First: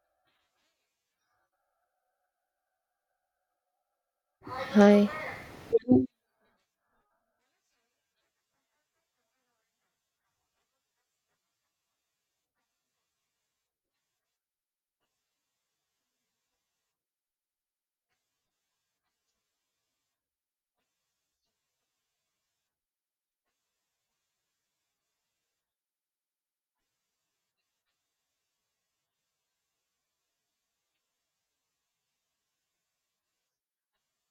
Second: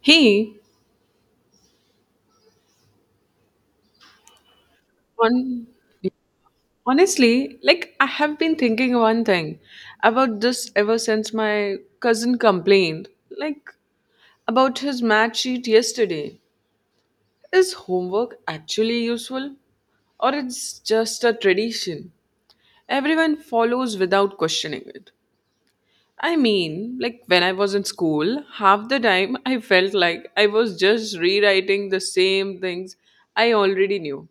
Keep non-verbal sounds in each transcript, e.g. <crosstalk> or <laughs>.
He, Hi. on, Honestly, like I have been thinking one thing about this ever since my cousin complained, like about his math sheet yesterday. Is homework actually useful, or it's just a tradition? Everyone follows without questioning it. I mean, like when I was in school, half the time I felt like I was just rewriting the same things I already knew.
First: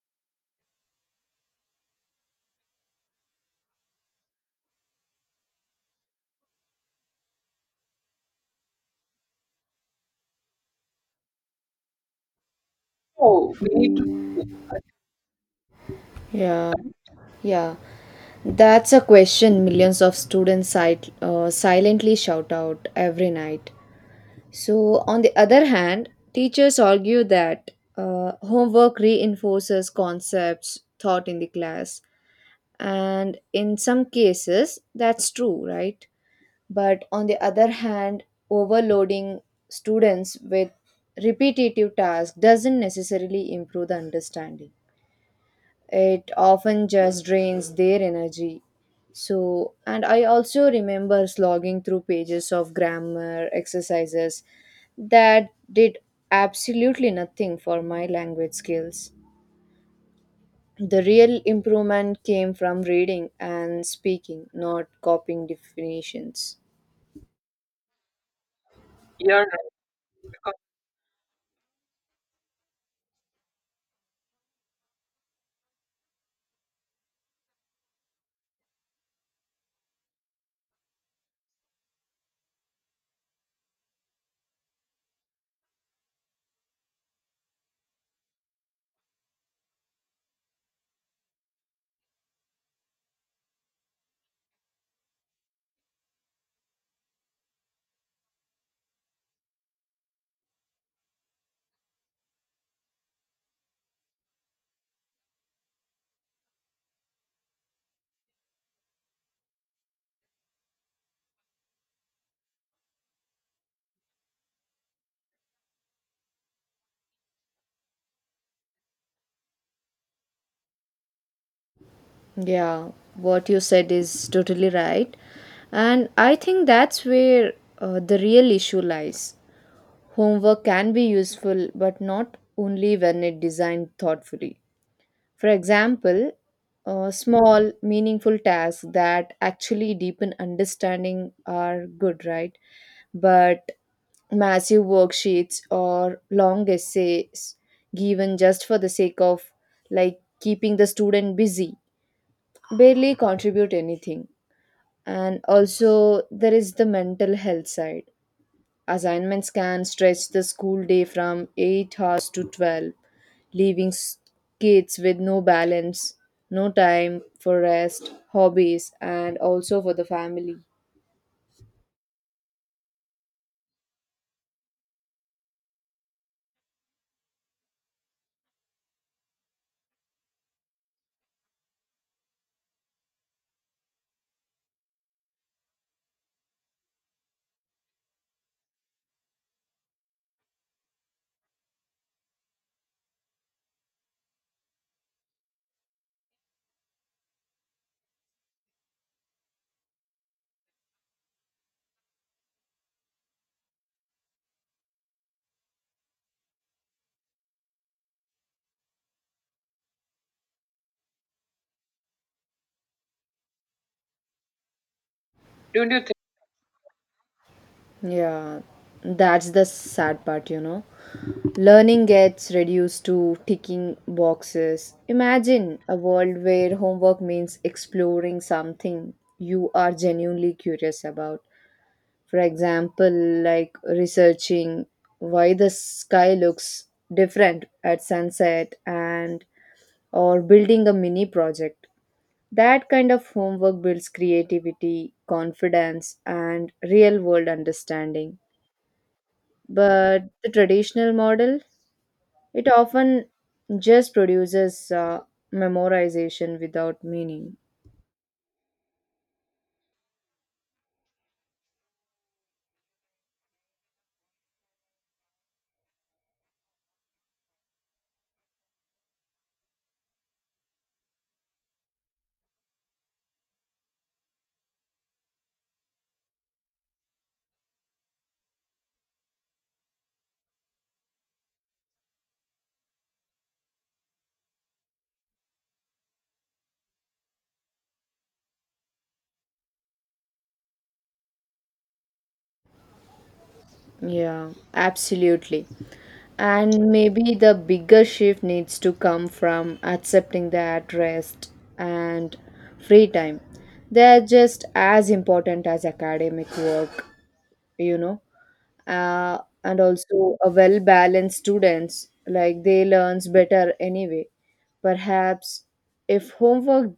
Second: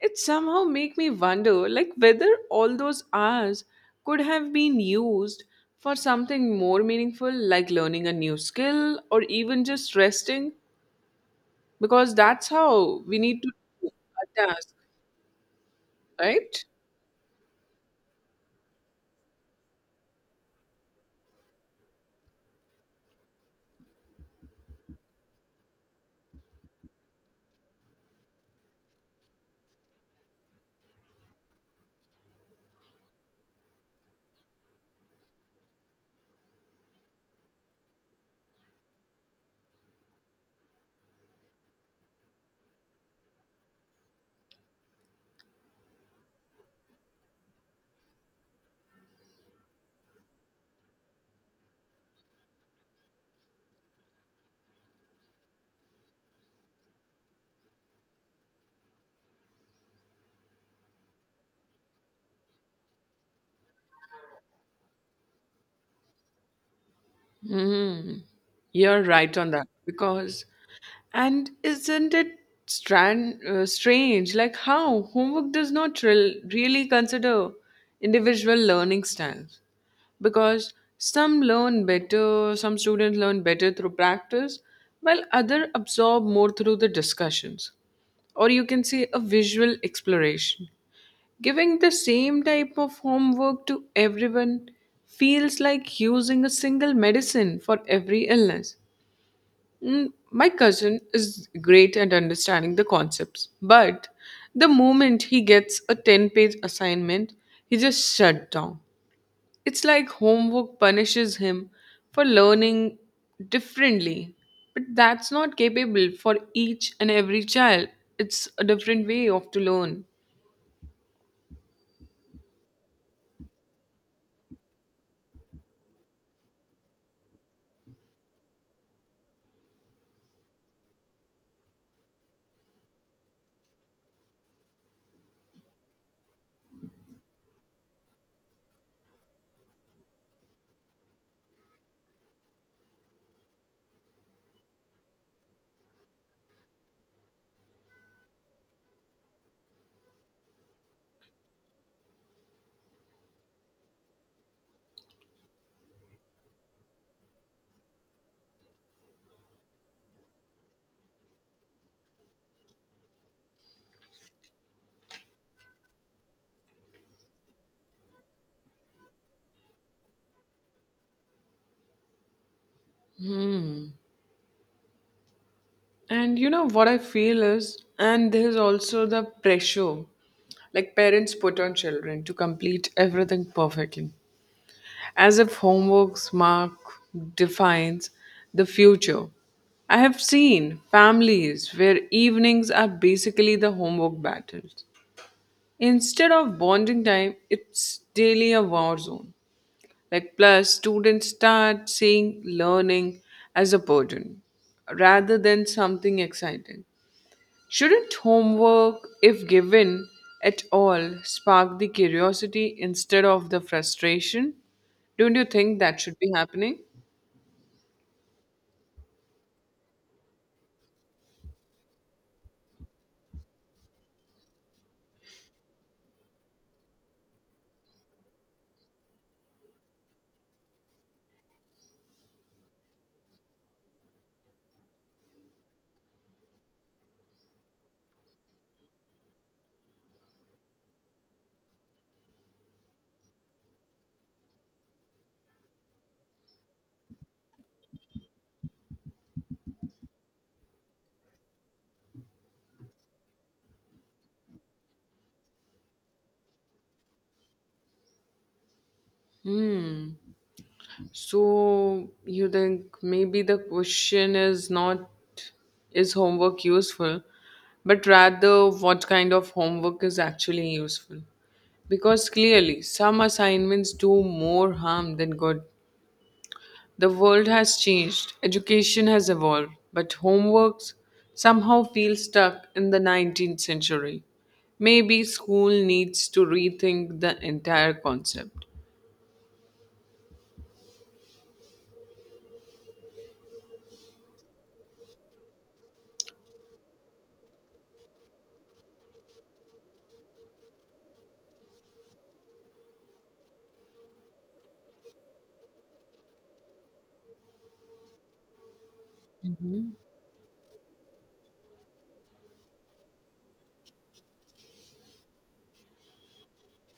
It somehow make me wonder like whether all those hours could have been used for something more meaningful like learning a new skill or even just resting because that's how we need to do a task, right? Yeah. Yeah. That's a question millions of students silently shout out every night. So, on the other hand, teachers argue that homework reinforces concepts taught in the class. And in some cases, that's true, right? But on the other hand, overloading students with repetitive tasks doesn't necessarily improve the understanding. It often just drains their energy. So, and I also remember slogging through pages of grammar exercises that did absolutely nothing for my language skills. The real improvement came from reading and speaking, not copying definitions. Hmm. You're right on that. Because and isn't it strange? Like how homework does not really consider individual learning styles. Because some learn better, some students learn better through practice, while other absorb more through the discussions. Or you can say a visual exploration. Giving the same type of homework to everyone feels like using a single medicine for every illness. My cousin is great at understanding the concepts, but the moment he gets a 10-page page assignment, he just shut down. It's like homework punishes him for learning differently. But that's not capable for each and every child. It's a different way of to learn. Yeah, what you said is totally right. And I think that's where the real issue lies. Homework can be useful, but not only when it designed thoughtfully. For example, small, meaningful tasks that actually deepen understanding are good, right? But massive worksheets or long essays given just for the sake of like keeping the student busy barely contribute anything. And also, there is the mental health side. Assignments can stretch the school day from 8 hours to 12, leaving kids with no balance, no time for rest, hobbies, and also for the family. And you know what I feel is, and there's also the pressure like parents put on children to complete everything perfectly as if homework's mark defines the future. I have seen families where evenings are basically the homework battles. Instead of bonding time, it's daily a war zone. Like, plus, students start seeing learning as a burden rather than something exciting. Shouldn't homework, if given at all, spark the curiosity instead of the frustration? Don't you think that should be happening? Yeah, that's the sad part, you know. Learning gets reduced to ticking boxes. Imagine a world where homework means exploring something you are genuinely curious about, for example, like researching why the sky looks different at sunset, and or building a mini project. That kind of homework builds creativity, confidence, and real world understanding, but the traditional model, it often just produces memorization without meaning. Hmm. So you think maybe the question is not is homework useful, but rather what kind of homework is actually useful? Because clearly, some assignments do more harm than good. The world has changed, education has evolved, but homeworks somehow feel stuck in the 19th century. Maybe school needs to rethink the entire concept. Yeah, absolutely. And maybe the bigger shift needs to come from accepting that rest and free time, they're just as important as academic work, you know. Uh, and also a well-balanced students, like they learns better anyway. Perhaps if homework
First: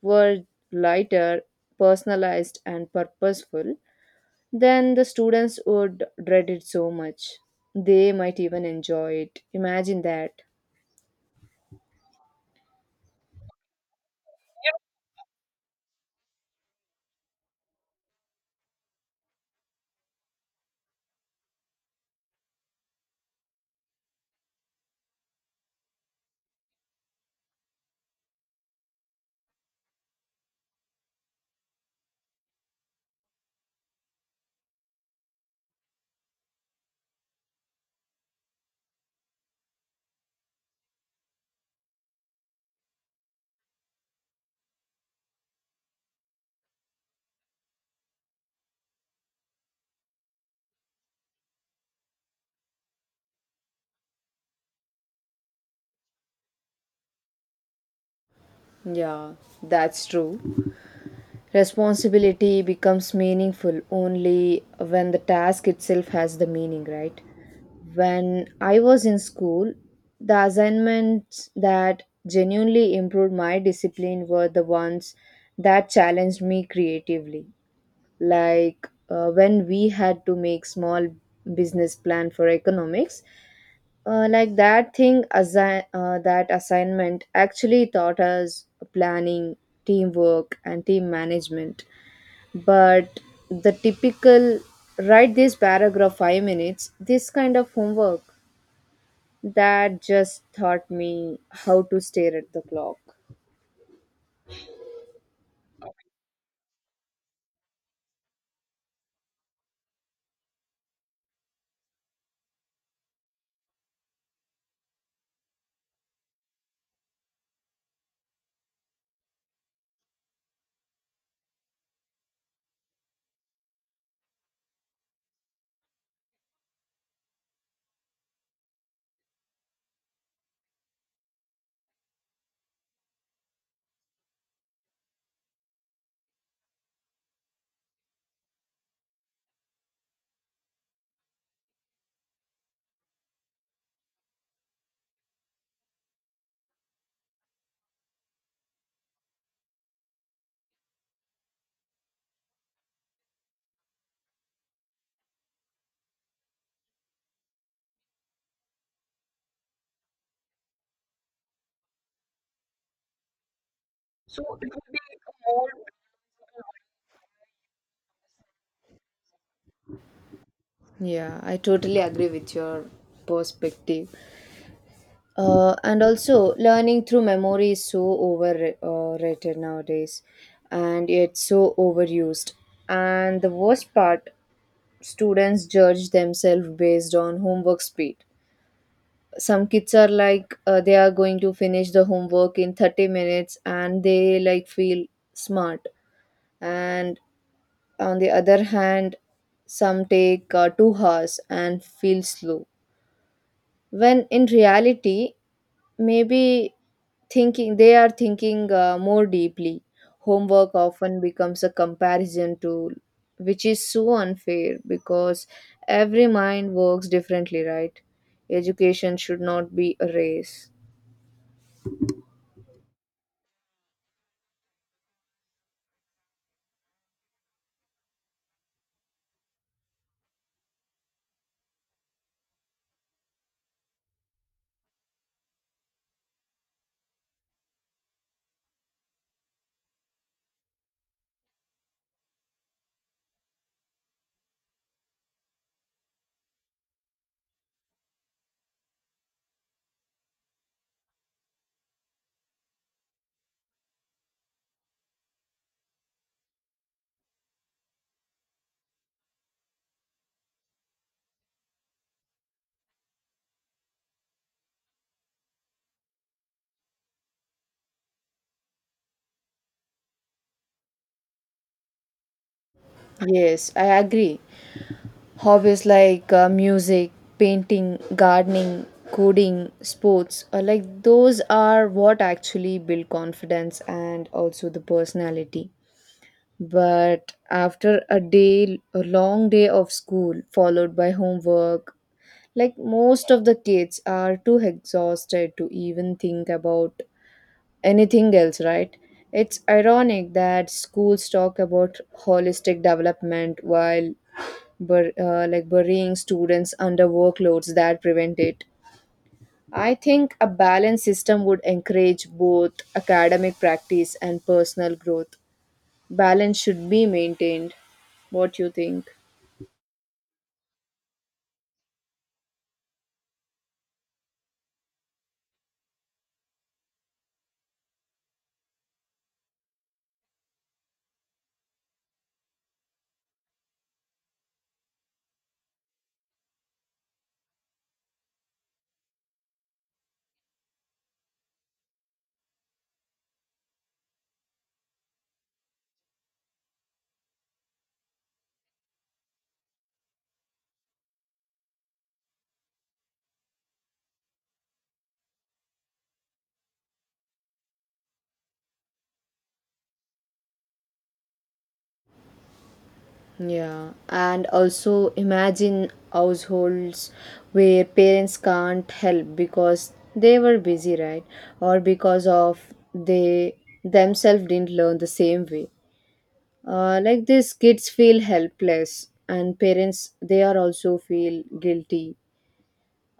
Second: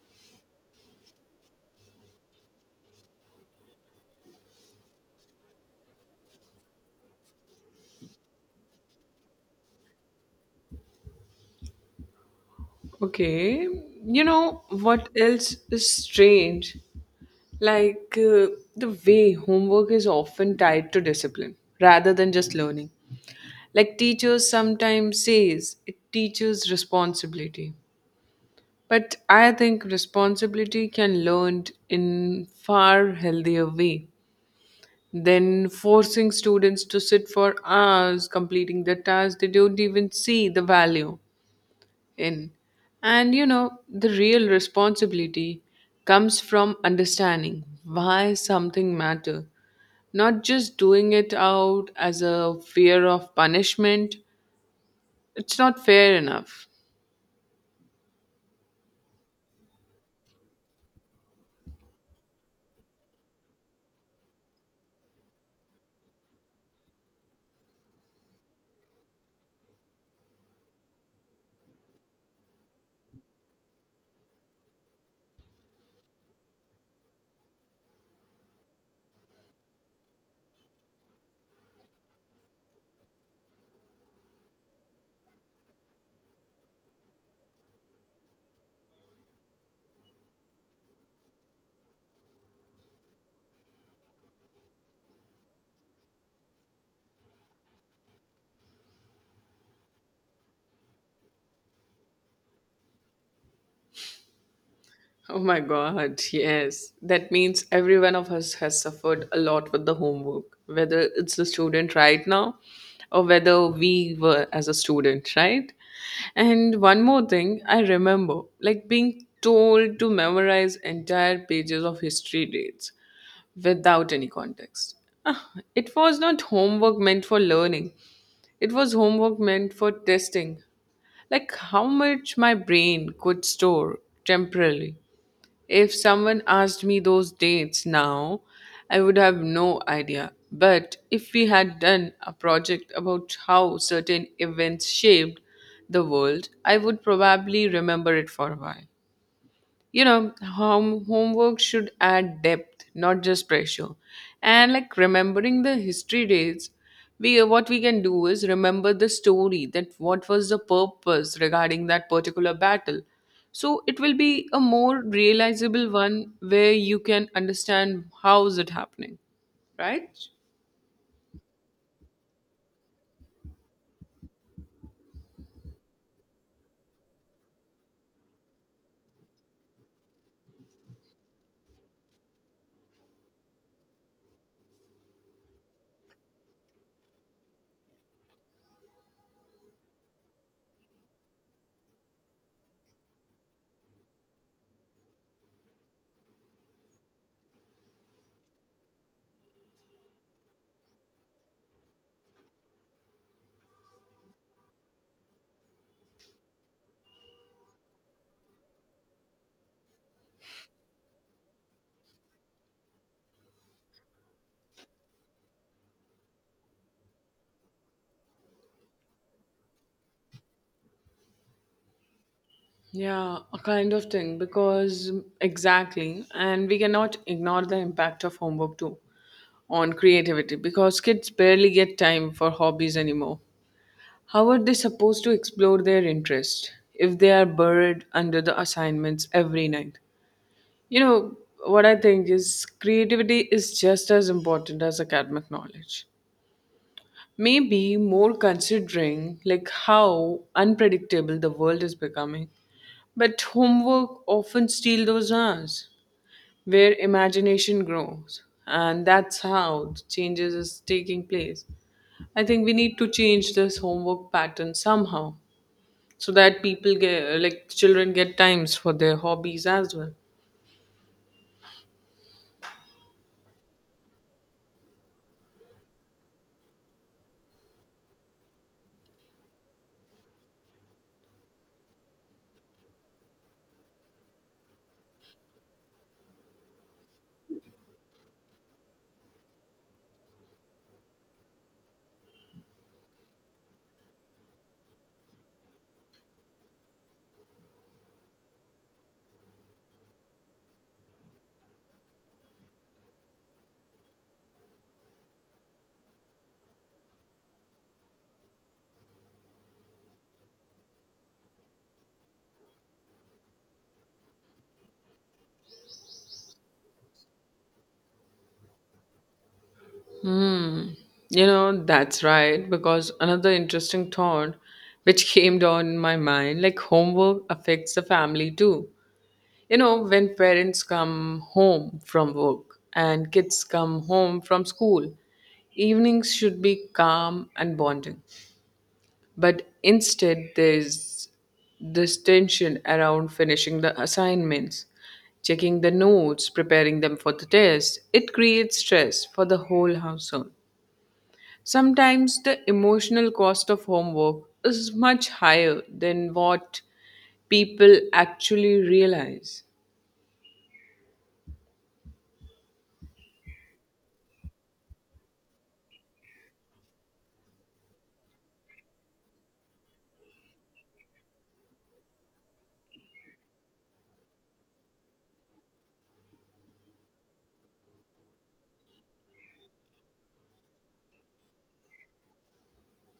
were lighter, personalized and purposeful, then the students would dread it so much. They might even enjoy it. Imagine that. Okay, you know what else is strange? Like the way homework is often tied to discipline rather than just learning. Like teachers sometimes says it teaches responsibility. But I think responsibility can learned in far healthier way than forcing students to sit for hours completing the task they don't even see the value in. And you know, the real responsibility comes from understanding why something matter, not just doing it out as a fear of punishment. It's not fair enough. Yeah, that's true. Responsibility becomes meaningful only when the task itself has the meaning, right? When I was in school, the assignments that genuinely improved my discipline were the ones that challenged me creatively. Like when we had to make small business plan for economics, like that thing, assi- that assignment actually taught us planning, teamwork, and team management. But the typical write this paragraph 5 minutes, this kind of homework, that just taught me how to stare at the clock. Oh my God, yes. That means every one of us has suffered a lot with the homework, whether it's the student right now or whether we were as a student, right? And one more thing I remember, like being told to memorize entire pages of history dates without any context. Ah, it was not homework meant for learning, it was homework meant for testing. Like how much my brain could store temporarily. If someone asked me those dates now, I would have no idea. But if we had done a project about how certain events shaped the world, I would probably remember it for a while. You know homework should add depth, not just pressure. And like remembering the history dates, we what we can do is remember the story that what was the purpose regarding that particular battle. So it will be a more realizable one where you can understand how is it happening, right? Yeah, I totally agree with your perspective. And also, learning through memory is so overrated nowadays and it's so overused. And the worst part, students judge themselves based on homework speed. Some kids are like, they are going to finish the homework in 30 minutes and they like feel smart. And on the other hand, some take 2 hours and feel slow. When in reality, maybe thinking they are thinking more deeply. Homework often becomes a comparison tool, which is so unfair because every mind works differently, right? Education should not be a race. Yeah, a kind of thing because exactly, and we cannot ignore the impact of homework too, on creativity because kids barely get time for hobbies anymore. How are they supposed to explore their interest if they are buried under the assignments every night? You know, what I think is creativity is just as important as academic knowledge. Maybe more, considering like how unpredictable the world is becoming. But homework often steals those hours where imagination grows, and that's how the changes is taking place. I think we need to change this homework pattern somehow so that people get, like children get times for their hobbies as well. Yes, I agree. Hobbies like music, painting, gardening, coding, sports, like those are what actually build confidence and also the personality. But after a day, a long day of school followed by homework, like most of the kids are too exhausted to even think about anything else, right? It's ironic that schools talk about holistic development while like burying students under workloads that prevent it. I think a balanced system would encourage both academic practice and personal growth. Balance should be maintained. What you think? You know, that's right, because another interesting thought which came down my mind, like homework affects the family too. You know, when parents come home from work and kids come home from school, evenings should be calm and bonding. But instead, there's this tension around finishing the assignments, checking the notes, preparing them for the test. It creates stress for the whole household. Sometimes the emotional cost of homework is much higher than what people actually realize. Yeah, and also imagine households where parents can't help because they were busy, right? Or because of they themselves didn't learn the same way. Like this, kids feel helpless, and parents, they are also feel guilty.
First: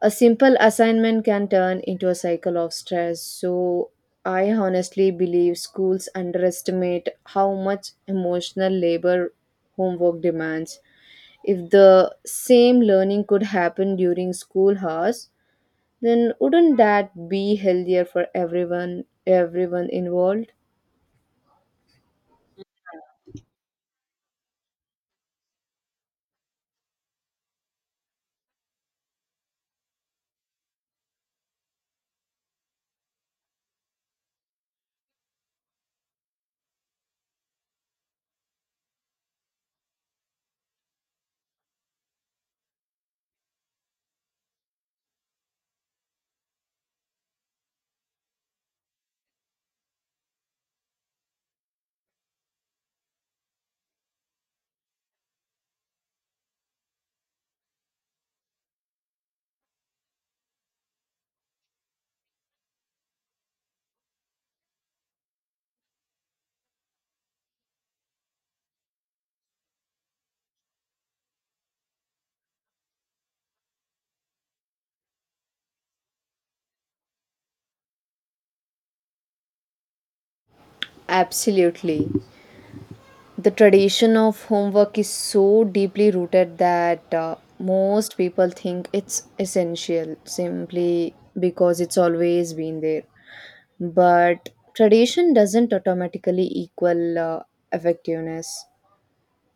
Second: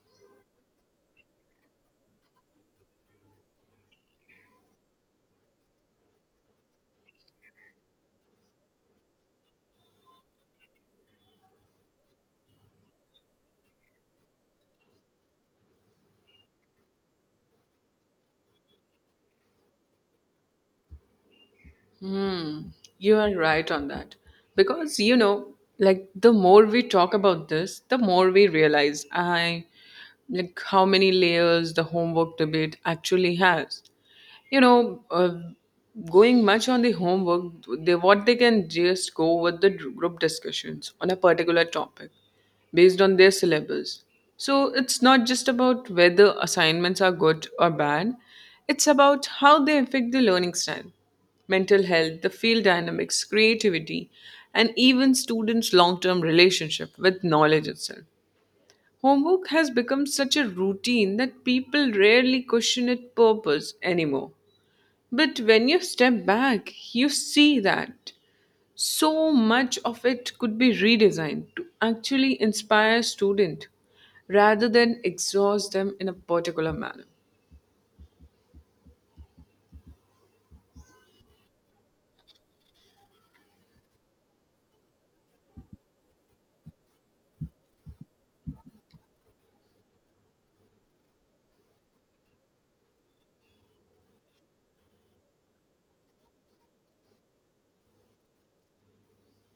A simple assignment can turn into a cycle of stress. So, I honestly believe schools underestimate how much emotional labor homework demands. If the same learning could happen during school hours, then wouldn't that be healthier for everyone involved? Hmm, you are right on that. Because, you know, like the more we talk about this, the more we realize I like how many layers the homework debate actually has. You know, going much on the homework, they what they can just go with the group discussions on a particular topic based on their syllabus. So it's not just about whether assignments are good or bad, it's about how they affect the learning style, mental health, the field dynamics, creativity, and even students long term relationship with knowledge itself. Homework has become such a routine that people rarely question its purpose anymore, but when you step back, you see that so much of it could be redesigned to actually inspire students, rather than exhaust them in a particular manner. Absolutely. The tradition of homework is so deeply rooted that most people think it's essential simply because it's always been there. But tradition doesn't automatically equal effectiveness.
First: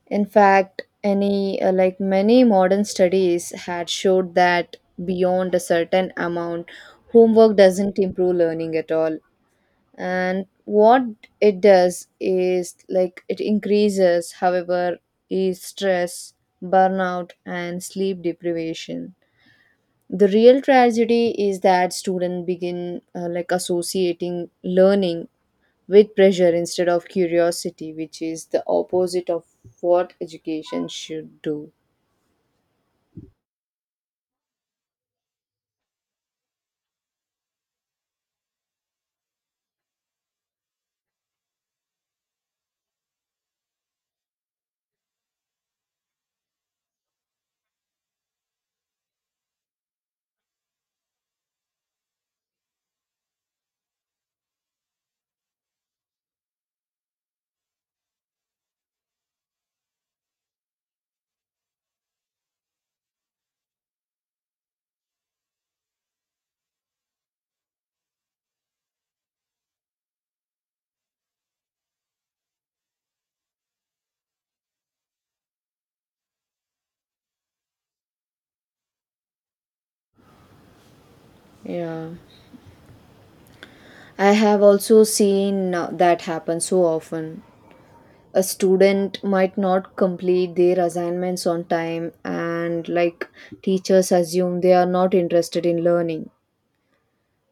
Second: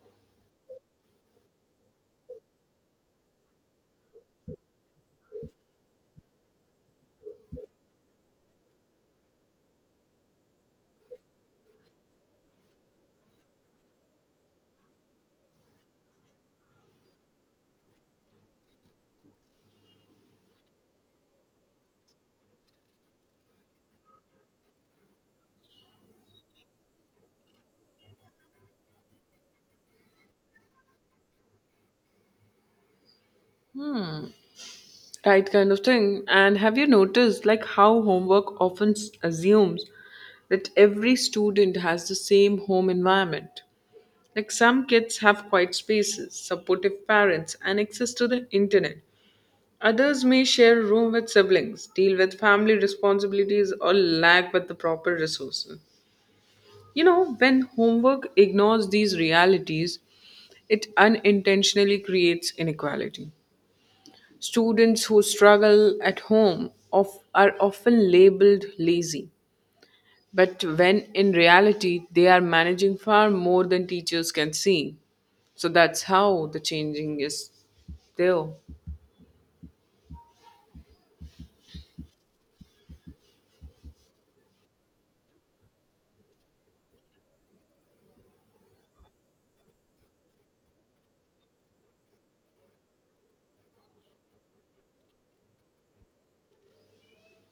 In fact, any like many modern studies had showed that beyond a certain amount, homework doesn't improve learning at all, and what it does is like it increases, however, is stress, burnout and sleep deprivation. The real tragedy is that students begin like associating learning with pressure instead of curiosity, which is the opposite of what education should do. Right kind of thing. And have you noticed like how homework often s- assumes that every student has the same home environment? Like some kids have quiet spaces, supportive parents, and access to the internet. Others may share a room with siblings, deal with family responsibilities, or lack with the proper resources. You know, when homework ignores these realities, it unintentionally creates inequality. Students who struggle at home are often labeled lazy, but when in reality, they are managing far more than teachers can see. So that's how the changing is there. Yeah, I have also seen that happen so often. A student might not complete their assignments on time and like teachers assume they are not interested in learning.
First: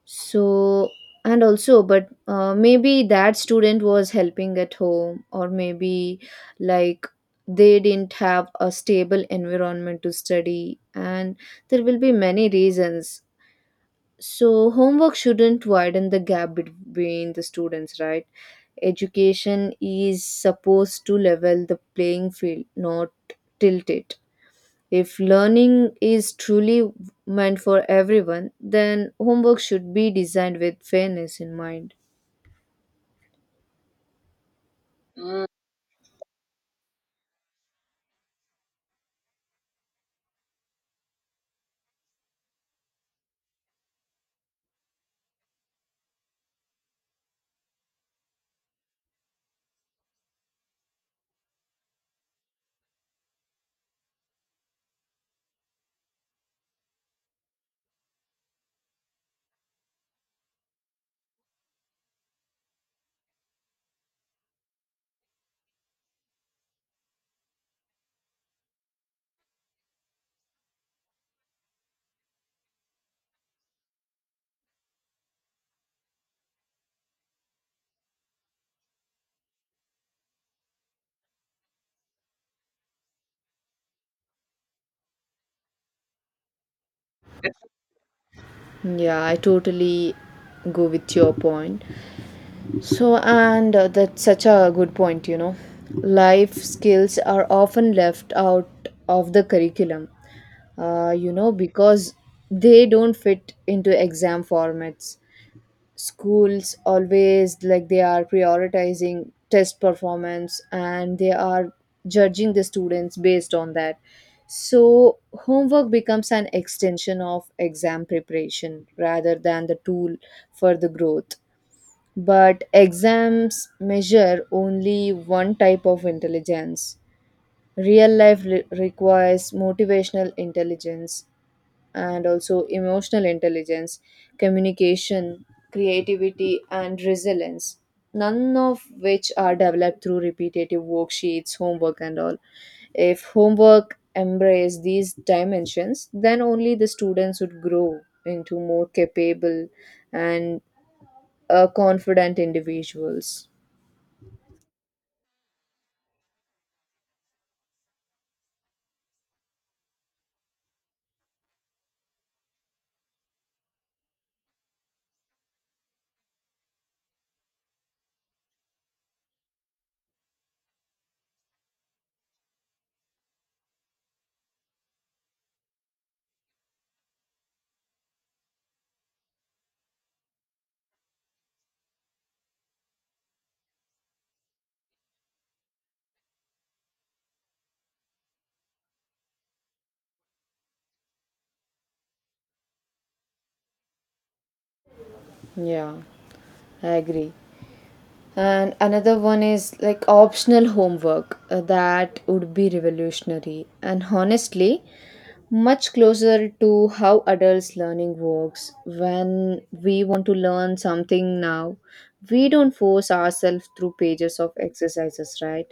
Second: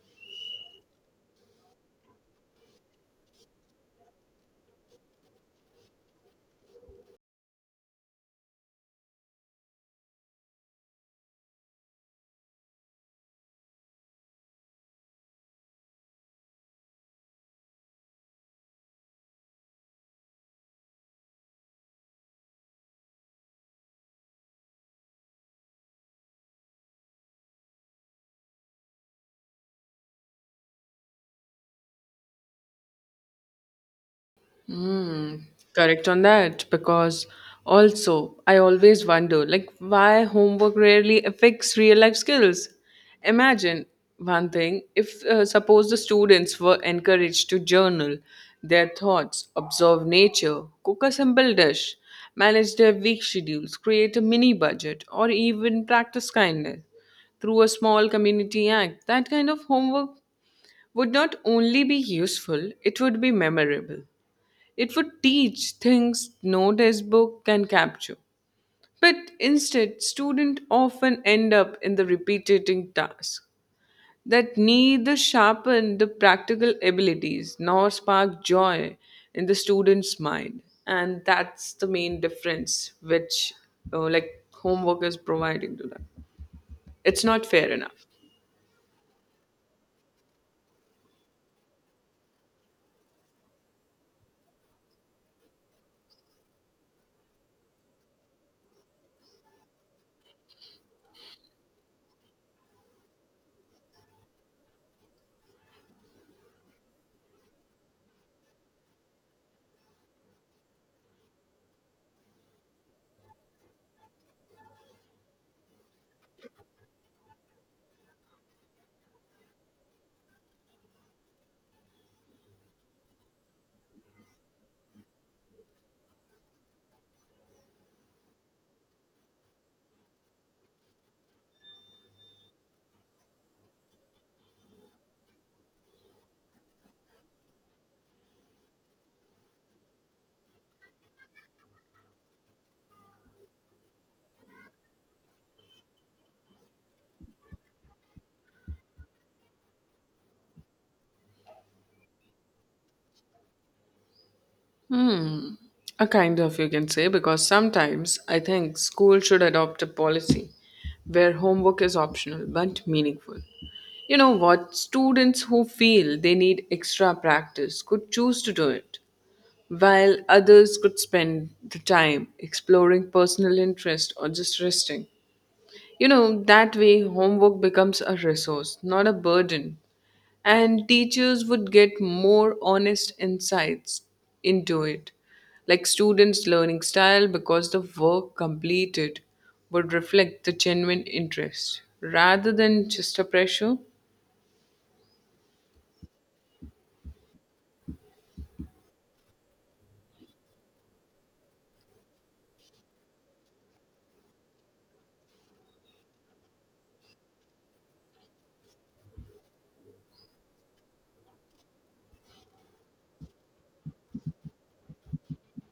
So, and also but maybe that student was helping at home, or maybe like they didn't have a stable environment to study, and there will be many reasons. So, homework shouldn't widen the gap between the students, right? Education is supposed to level the playing field, not tilt it. If learning is truly meant for everyone, then homework should be designed with fairness in mind. Mm, correct on that, because also I always wonder like why homework rarely affects real life skills. Imagine one thing, if suppose the students were encouraged to journal their thoughts, observe nature, cook a simple dish, manage their week schedules, create a mini budget, or even practice kindness through a small community act, that kind of homework would not only be useful, it would be memorable. It would teach things no textbook can capture. But instead, students often end up in the repetitive tasks that neither sharpen the practical abilities nor spark joy in the student's mind. And that's the main difference which like homework is providing to them. It's not fair enough. Yeah, I totally go with your point. So, and that's such a good point, you know. Life skills are often left out of the curriculum, you know, because they don't fit into exam formats. Schools always like they are prioritizing test performance and they are judging the students based on that. So, homework becomes an extension of exam preparation rather than the tool for the growth. But exams measure only one type of intelligence. Real life requires motivational intelligence and also emotional intelligence, communication, creativity, and resilience, none of which are developed through repetitive worksheets, homework, and all. If homework embrace these dimensions, then only the students would grow into more capable and confident individuals. Hmm. A kind of, you can say, because sometimes I think school should adopt a policy where homework is optional but meaningful. You know what? Students who feel they need extra practice could choose to do it, while others could spend the time exploring personal interest or just resting. You know, that way homework becomes a resource, not a burden, and teachers would get more honest insights into it, like students learning style, because the work completed would reflect the genuine interest rather than just a pressure. Yeah, I agree. And another one is like optional homework. That would be revolutionary. And honestly, much closer to how adults learning works. When we want to learn something now, we don't force ourselves through pages of exercises, right?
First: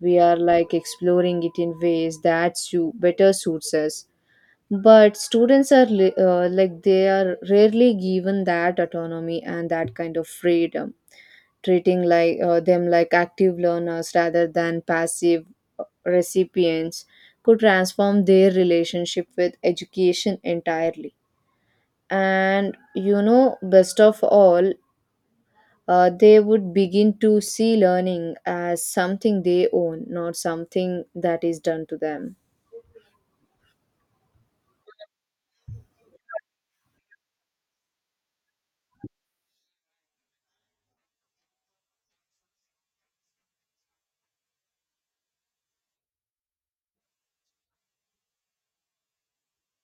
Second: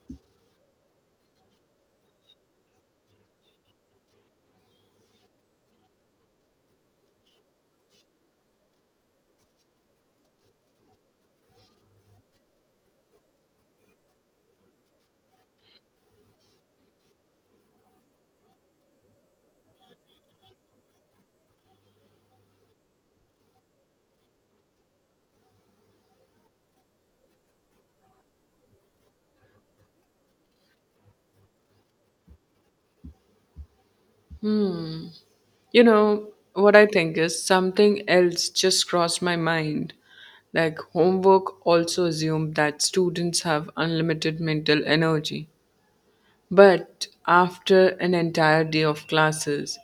We are like exploring it in ways that better suits us. But students are like they are rarely given that autonomy and that kind of freedom, treating like them like active learners rather than passive recipients, could transform their relationship with education entirely. And you know, best of all, they would begin to see learning as something they own, not something that is done to them. You know what I think is something else just crossed my mind, like homework also assumed that students have unlimited mental energy. But after an entire day of classes,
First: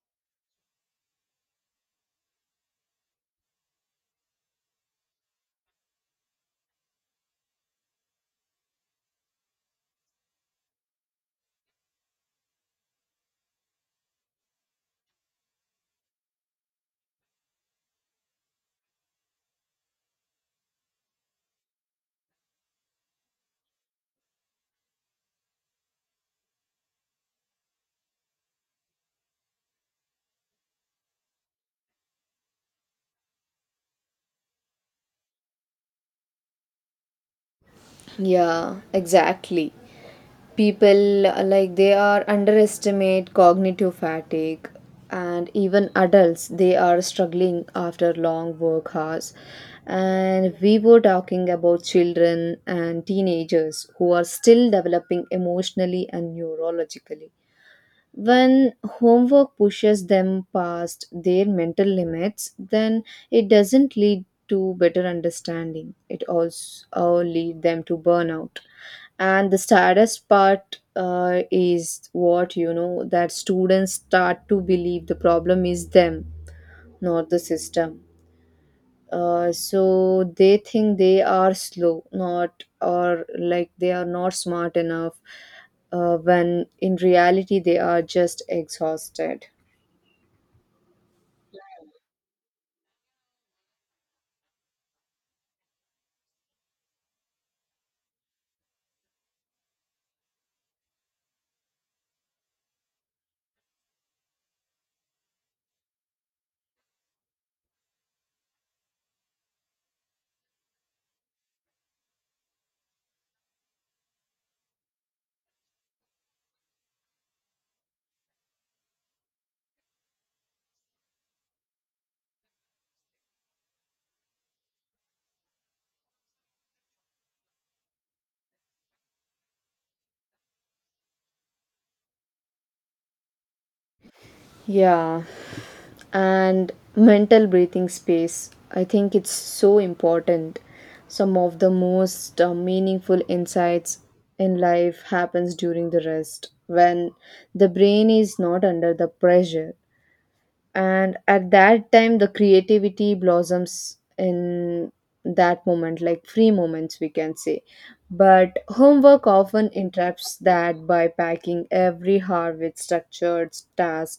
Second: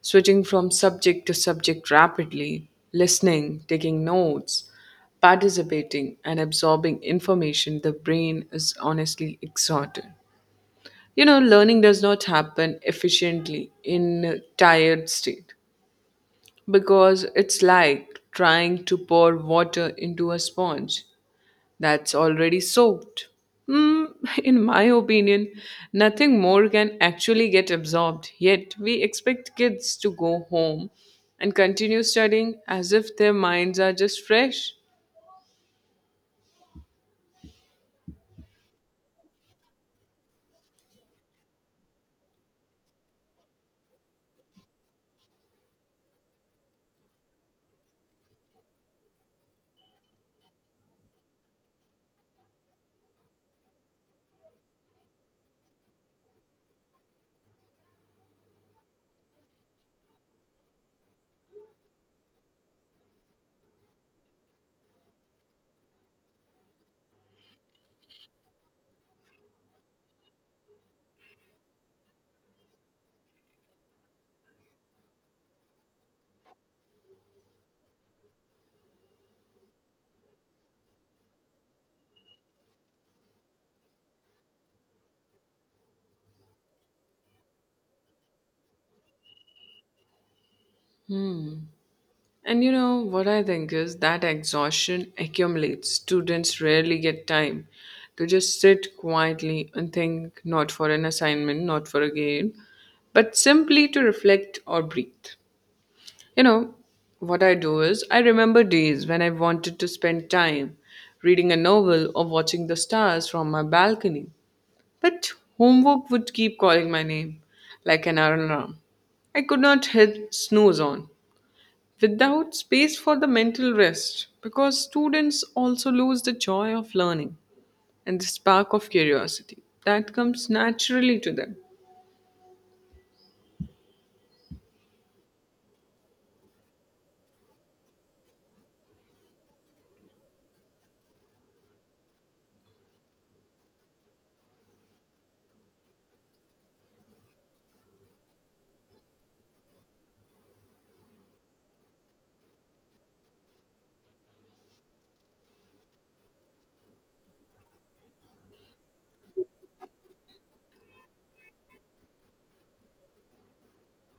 switching from subject to subject rapidly, listening, taking notes, participating, and absorbing information, the brain is honestly exhausted. You know, learning does not happen efficiently in a tired state because it's like trying to pour water into a sponge that's already soaked. Hmm, <laughs> in my opinion, nothing more can actually get absorbed, yet, we expect kids to go home and continue studying as if their minds are just fresh. Yeah, exactly. People like They are underestimate cognitive fatigue, and even adults they are struggling after long work hours. And we were talking about children and teenagers who are still developing emotionally and neurologically. When homework pushes them past their mental limits, then it doesn't lead to better understanding, it also lead them to burnout. And the saddest part, is what, you know, that students start to believe the problem is them, not the system. So they think they are slow, not or like they are not smart enough, when in reality they are just exhausted. And you know what I think is that exhaustion accumulates. Students rarely get time to just sit quietly and think, not for an assignment, not for a game, but simply to reflect or breathe. You know, what I do is I remember days when I wanted to spend time reading a novel or watching the stars from my balcony. But homework would keep calling my name like an alarm. I could not hit snooze on without space for the mental rest, because students also lose the joy of learning and the spark of curiosity that comes naturally to them. Yeah, and mental breathing space, I think it's so important. Some of the most meaningful insights in life happens during the rest, when the brain is not under the pressure, and at that time the creativity blossoms in that moment, like free moments we can say. But homework often interrupts that by packing every hour with structured tasks.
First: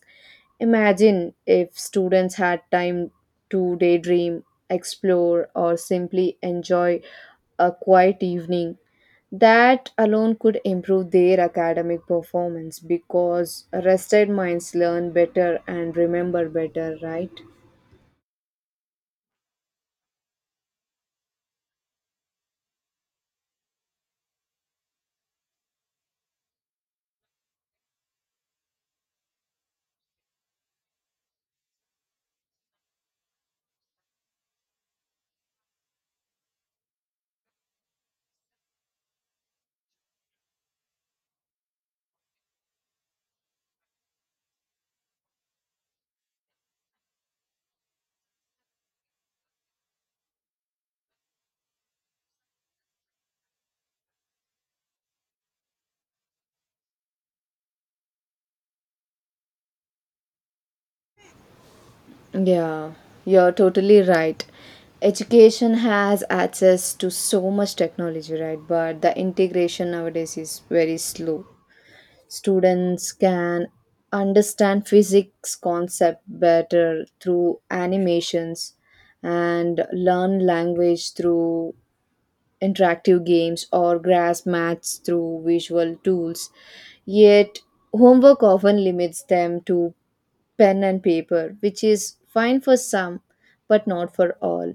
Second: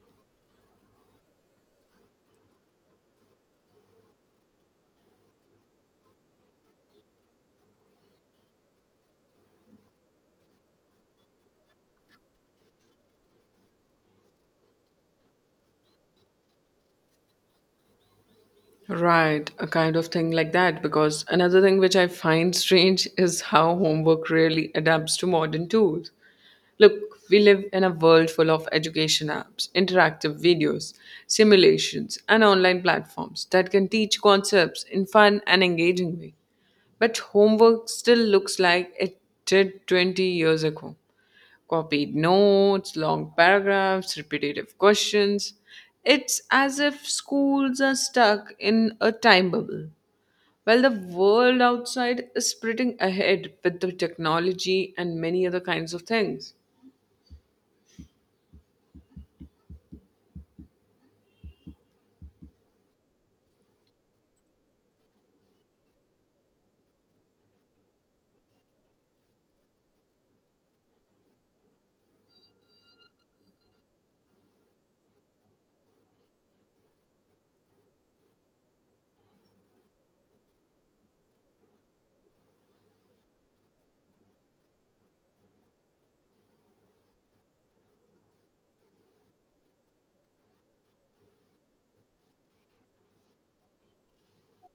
Imagine if students had time to daydream, explore, or simply enjoy a quiet evening. That alone could improve their academic performance because rested minds learn better and remember better, right? Right, a kind of thing like that. Because another thing which I find strange is how homework really adapts to modern tools. Look, we live in a world full of education apps, interactive videos, simulations, and online platforms that can teach concepts in fun and engaging way. But homework still looks like it did 20 years ago, copied notes, long paragraphs, repetitive questions. It's as if schools are stuck in a time bubble, while the world outside is sprinting ahead with the technology and many other kinds of things. Yeah, you're totally right. Education has access to so much technology, right? But the integration nowadays is very slow. Students can understand physics concept better through animations and learn language through interactive games or grasp maths through visual tools, yet homework often limits them to pen and paper, which is fine for some but not for all.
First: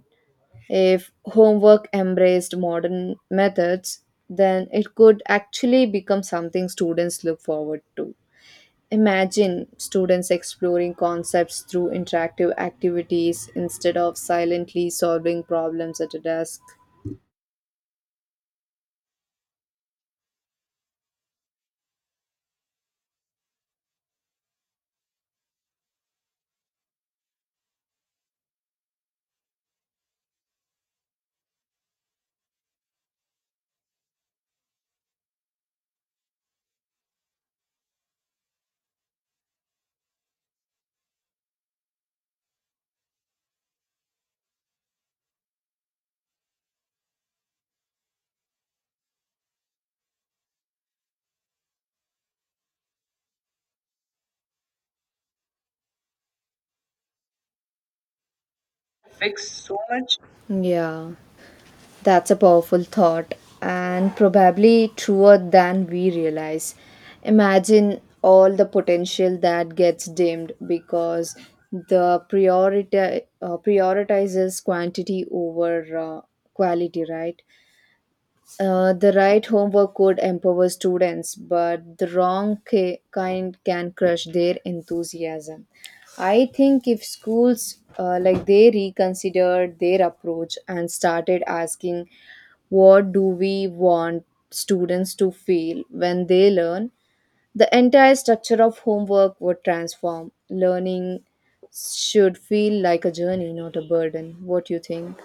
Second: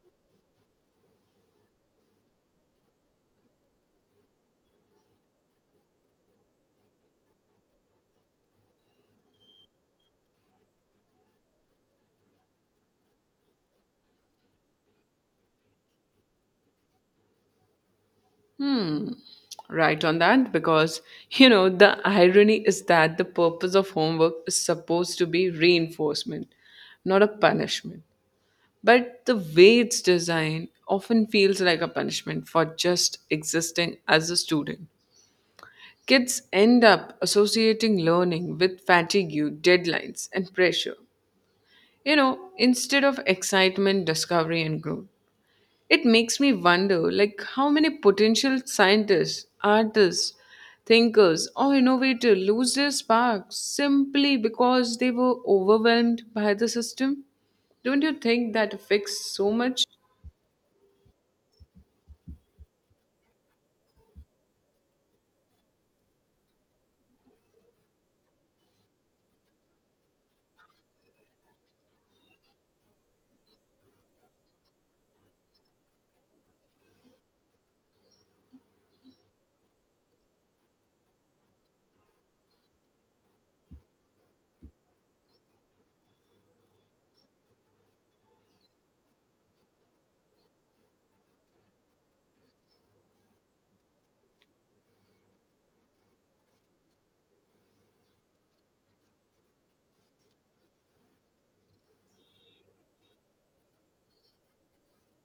If homework embraced modern methods, then it could actually become something students look forward to. Imagine students exploring concepts through interactive activities instead of silently solving problems at a desk. Right on that, because you know, the irony is that the purpose of homework is supposed to be reinforcement, not a punishment. But the way it's designed often feels like a punishment for just existing as a student. Kids end up associating learning with fatigue, deadlines, and pressure, you know, instead of excitement, discovery, and growth. It makes me wonder like how many potential scientists, artists, thinkers, or innovators lose their spark simply because they were overwhelmed by the system. Don't you think that affects so much? Yeah. That's a powerful thought and probably truer than we realize. Imagine all the potential that gets dimmed because the priority prioritizes quantity over quality, right? The right homework could empower students, but the wrong kind can crush their enthusiasm. I think if schools like they reconsidered their approach and started asking, what do we want students to feel when they learn? The entire structure of homework would transform. Learning should feel like a journey, not a burden. What do you think?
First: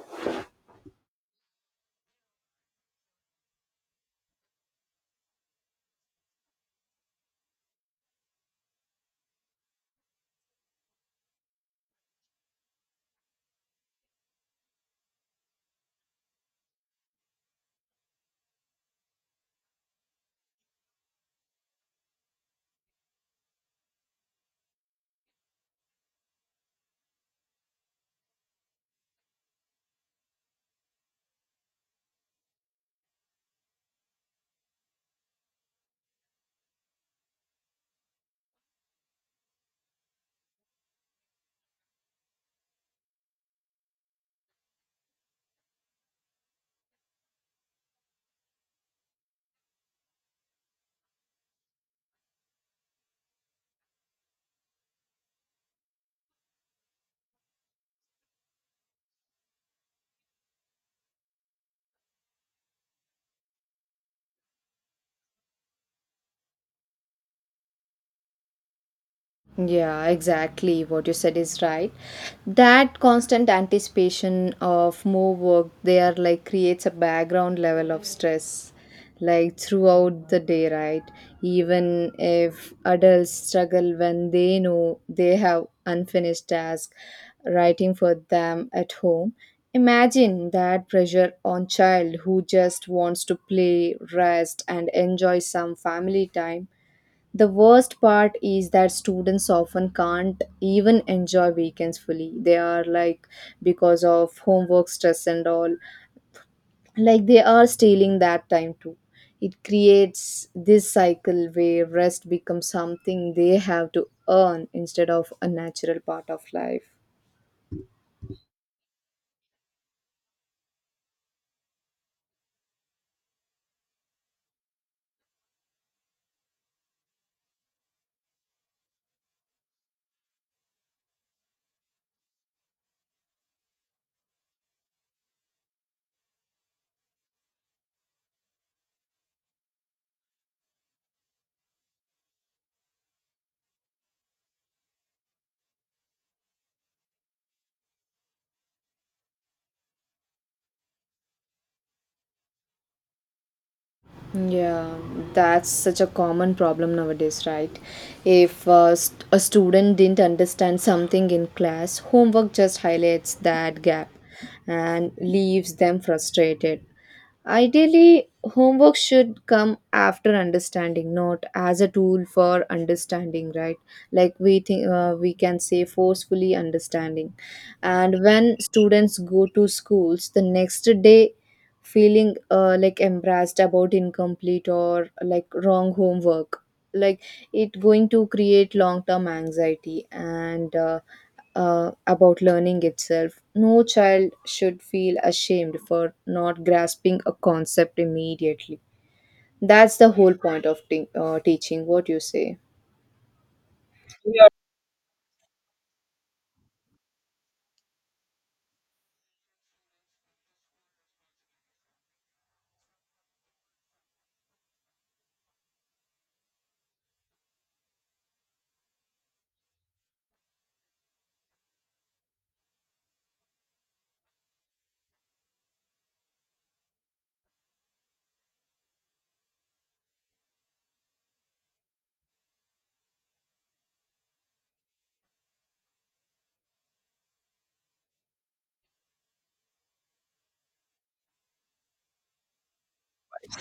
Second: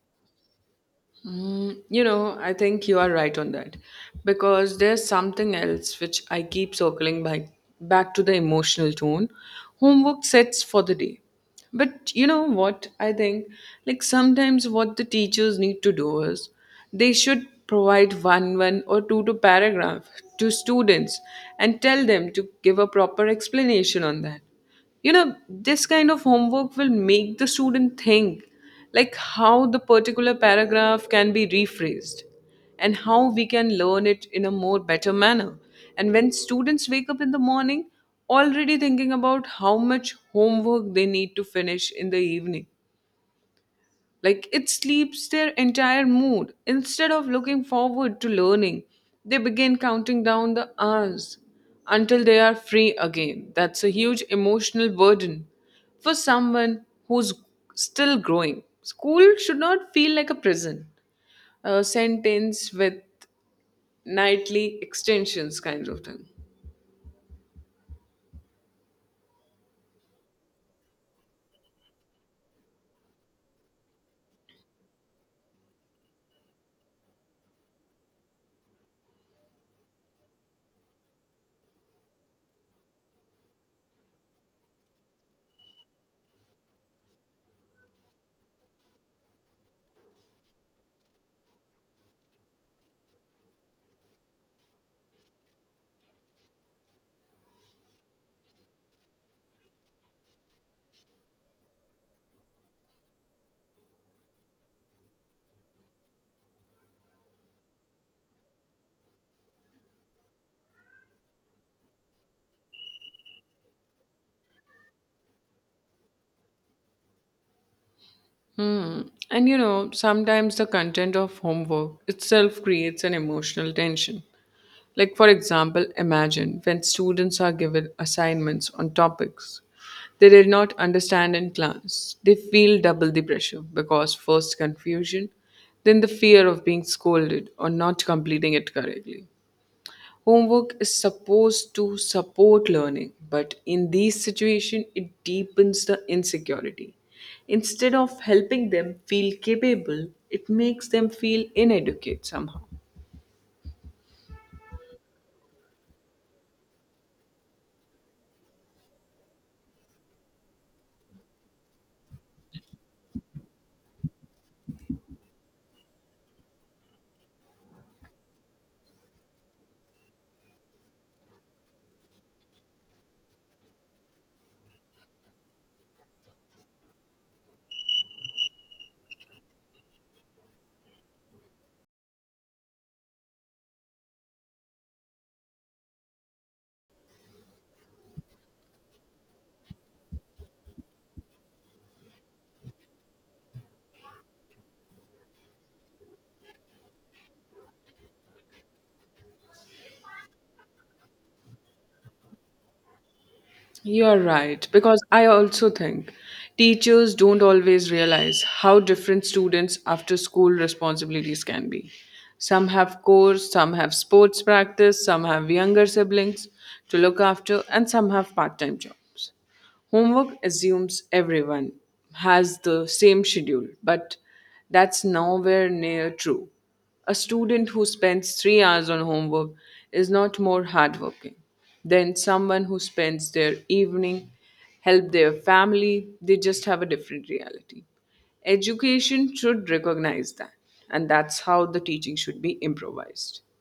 Mm, you know, I think you are right on that, because there's something else which I keep circling back to the emotional tone homework sets for the day. But you know what? I think like sometimes what the teachers need to do is they should provide one or two paragraph to students and tell them to give a proper explanation on that. You know, this kind of homework will make the student think like how the particular paragraph can be rephrased and how we can learn it in a more better manner. And when students wake up in the morning already thinking about how much homework they need to finish in the evening, like it sleeps their entire mood. Instead of looking forward to learning, they begin counting down the hours until they are free again. That's a huge emotional burden for someone who's still growing. School should not feel like a prison, a sentence with nightly extensions kind of thing. Yeah, exactly. What you said is right. That constant anticipation of more work there like creates a background level of stress like throughout the day, right? Even if adults struggle when they know they have unfinished tasks writing for them at home, imagine that pressure on child who just wants to play, rest and enjoy some family time. The worst part is that students often can't even enjoy weekends fully. They are like, because of homework stress and all, like they are stealing that time too. It creates this cycle where rest becomes something they have to earn instead of a natural part of life. Hmm. And you know, sometimes the content of homework itself creates an emotional tension. Like, for example, imagine when students are given assignments on topics they did not understand in class. They feel double the pressure, because first confusion, then the fear of being scolded or not completing it correctly. Homework is supposed to support learning, but in these situations, it deepens the insecurity. Instead of helping them feel capable, it makes them feel inadequate somehow. Yeah, that's such a common problem nowadays, right? If a student didn't understand something in class, homework just highlights that gap and leaves them frustrated. Ideally, homework should come after understanding, not as a tool for understanding, right? Like we think, we can say forcefully understanding. And when students go to schools, the next day feeling like embarrassed about incomplete or like wrong homework like, it going to create long term anxiety and about learning itself. No child should feel ashamed for not grasping a concept immediately. That's the whole point of teaching, what you say? You're right, because I also think teachers don't always realize how different students' after school responsibilities can be. Some have chores, some have sports practice, some have younger siblings to look after, and some have part time jobs. Homework assumes everyone has the same schedule, but that's nowhere near true. A student who spends 3 hours on homework is not more hardworking than someone who spends their evening, help their family, they just have a different reality. Education should recognize that, and that's how the teaching should be improvised.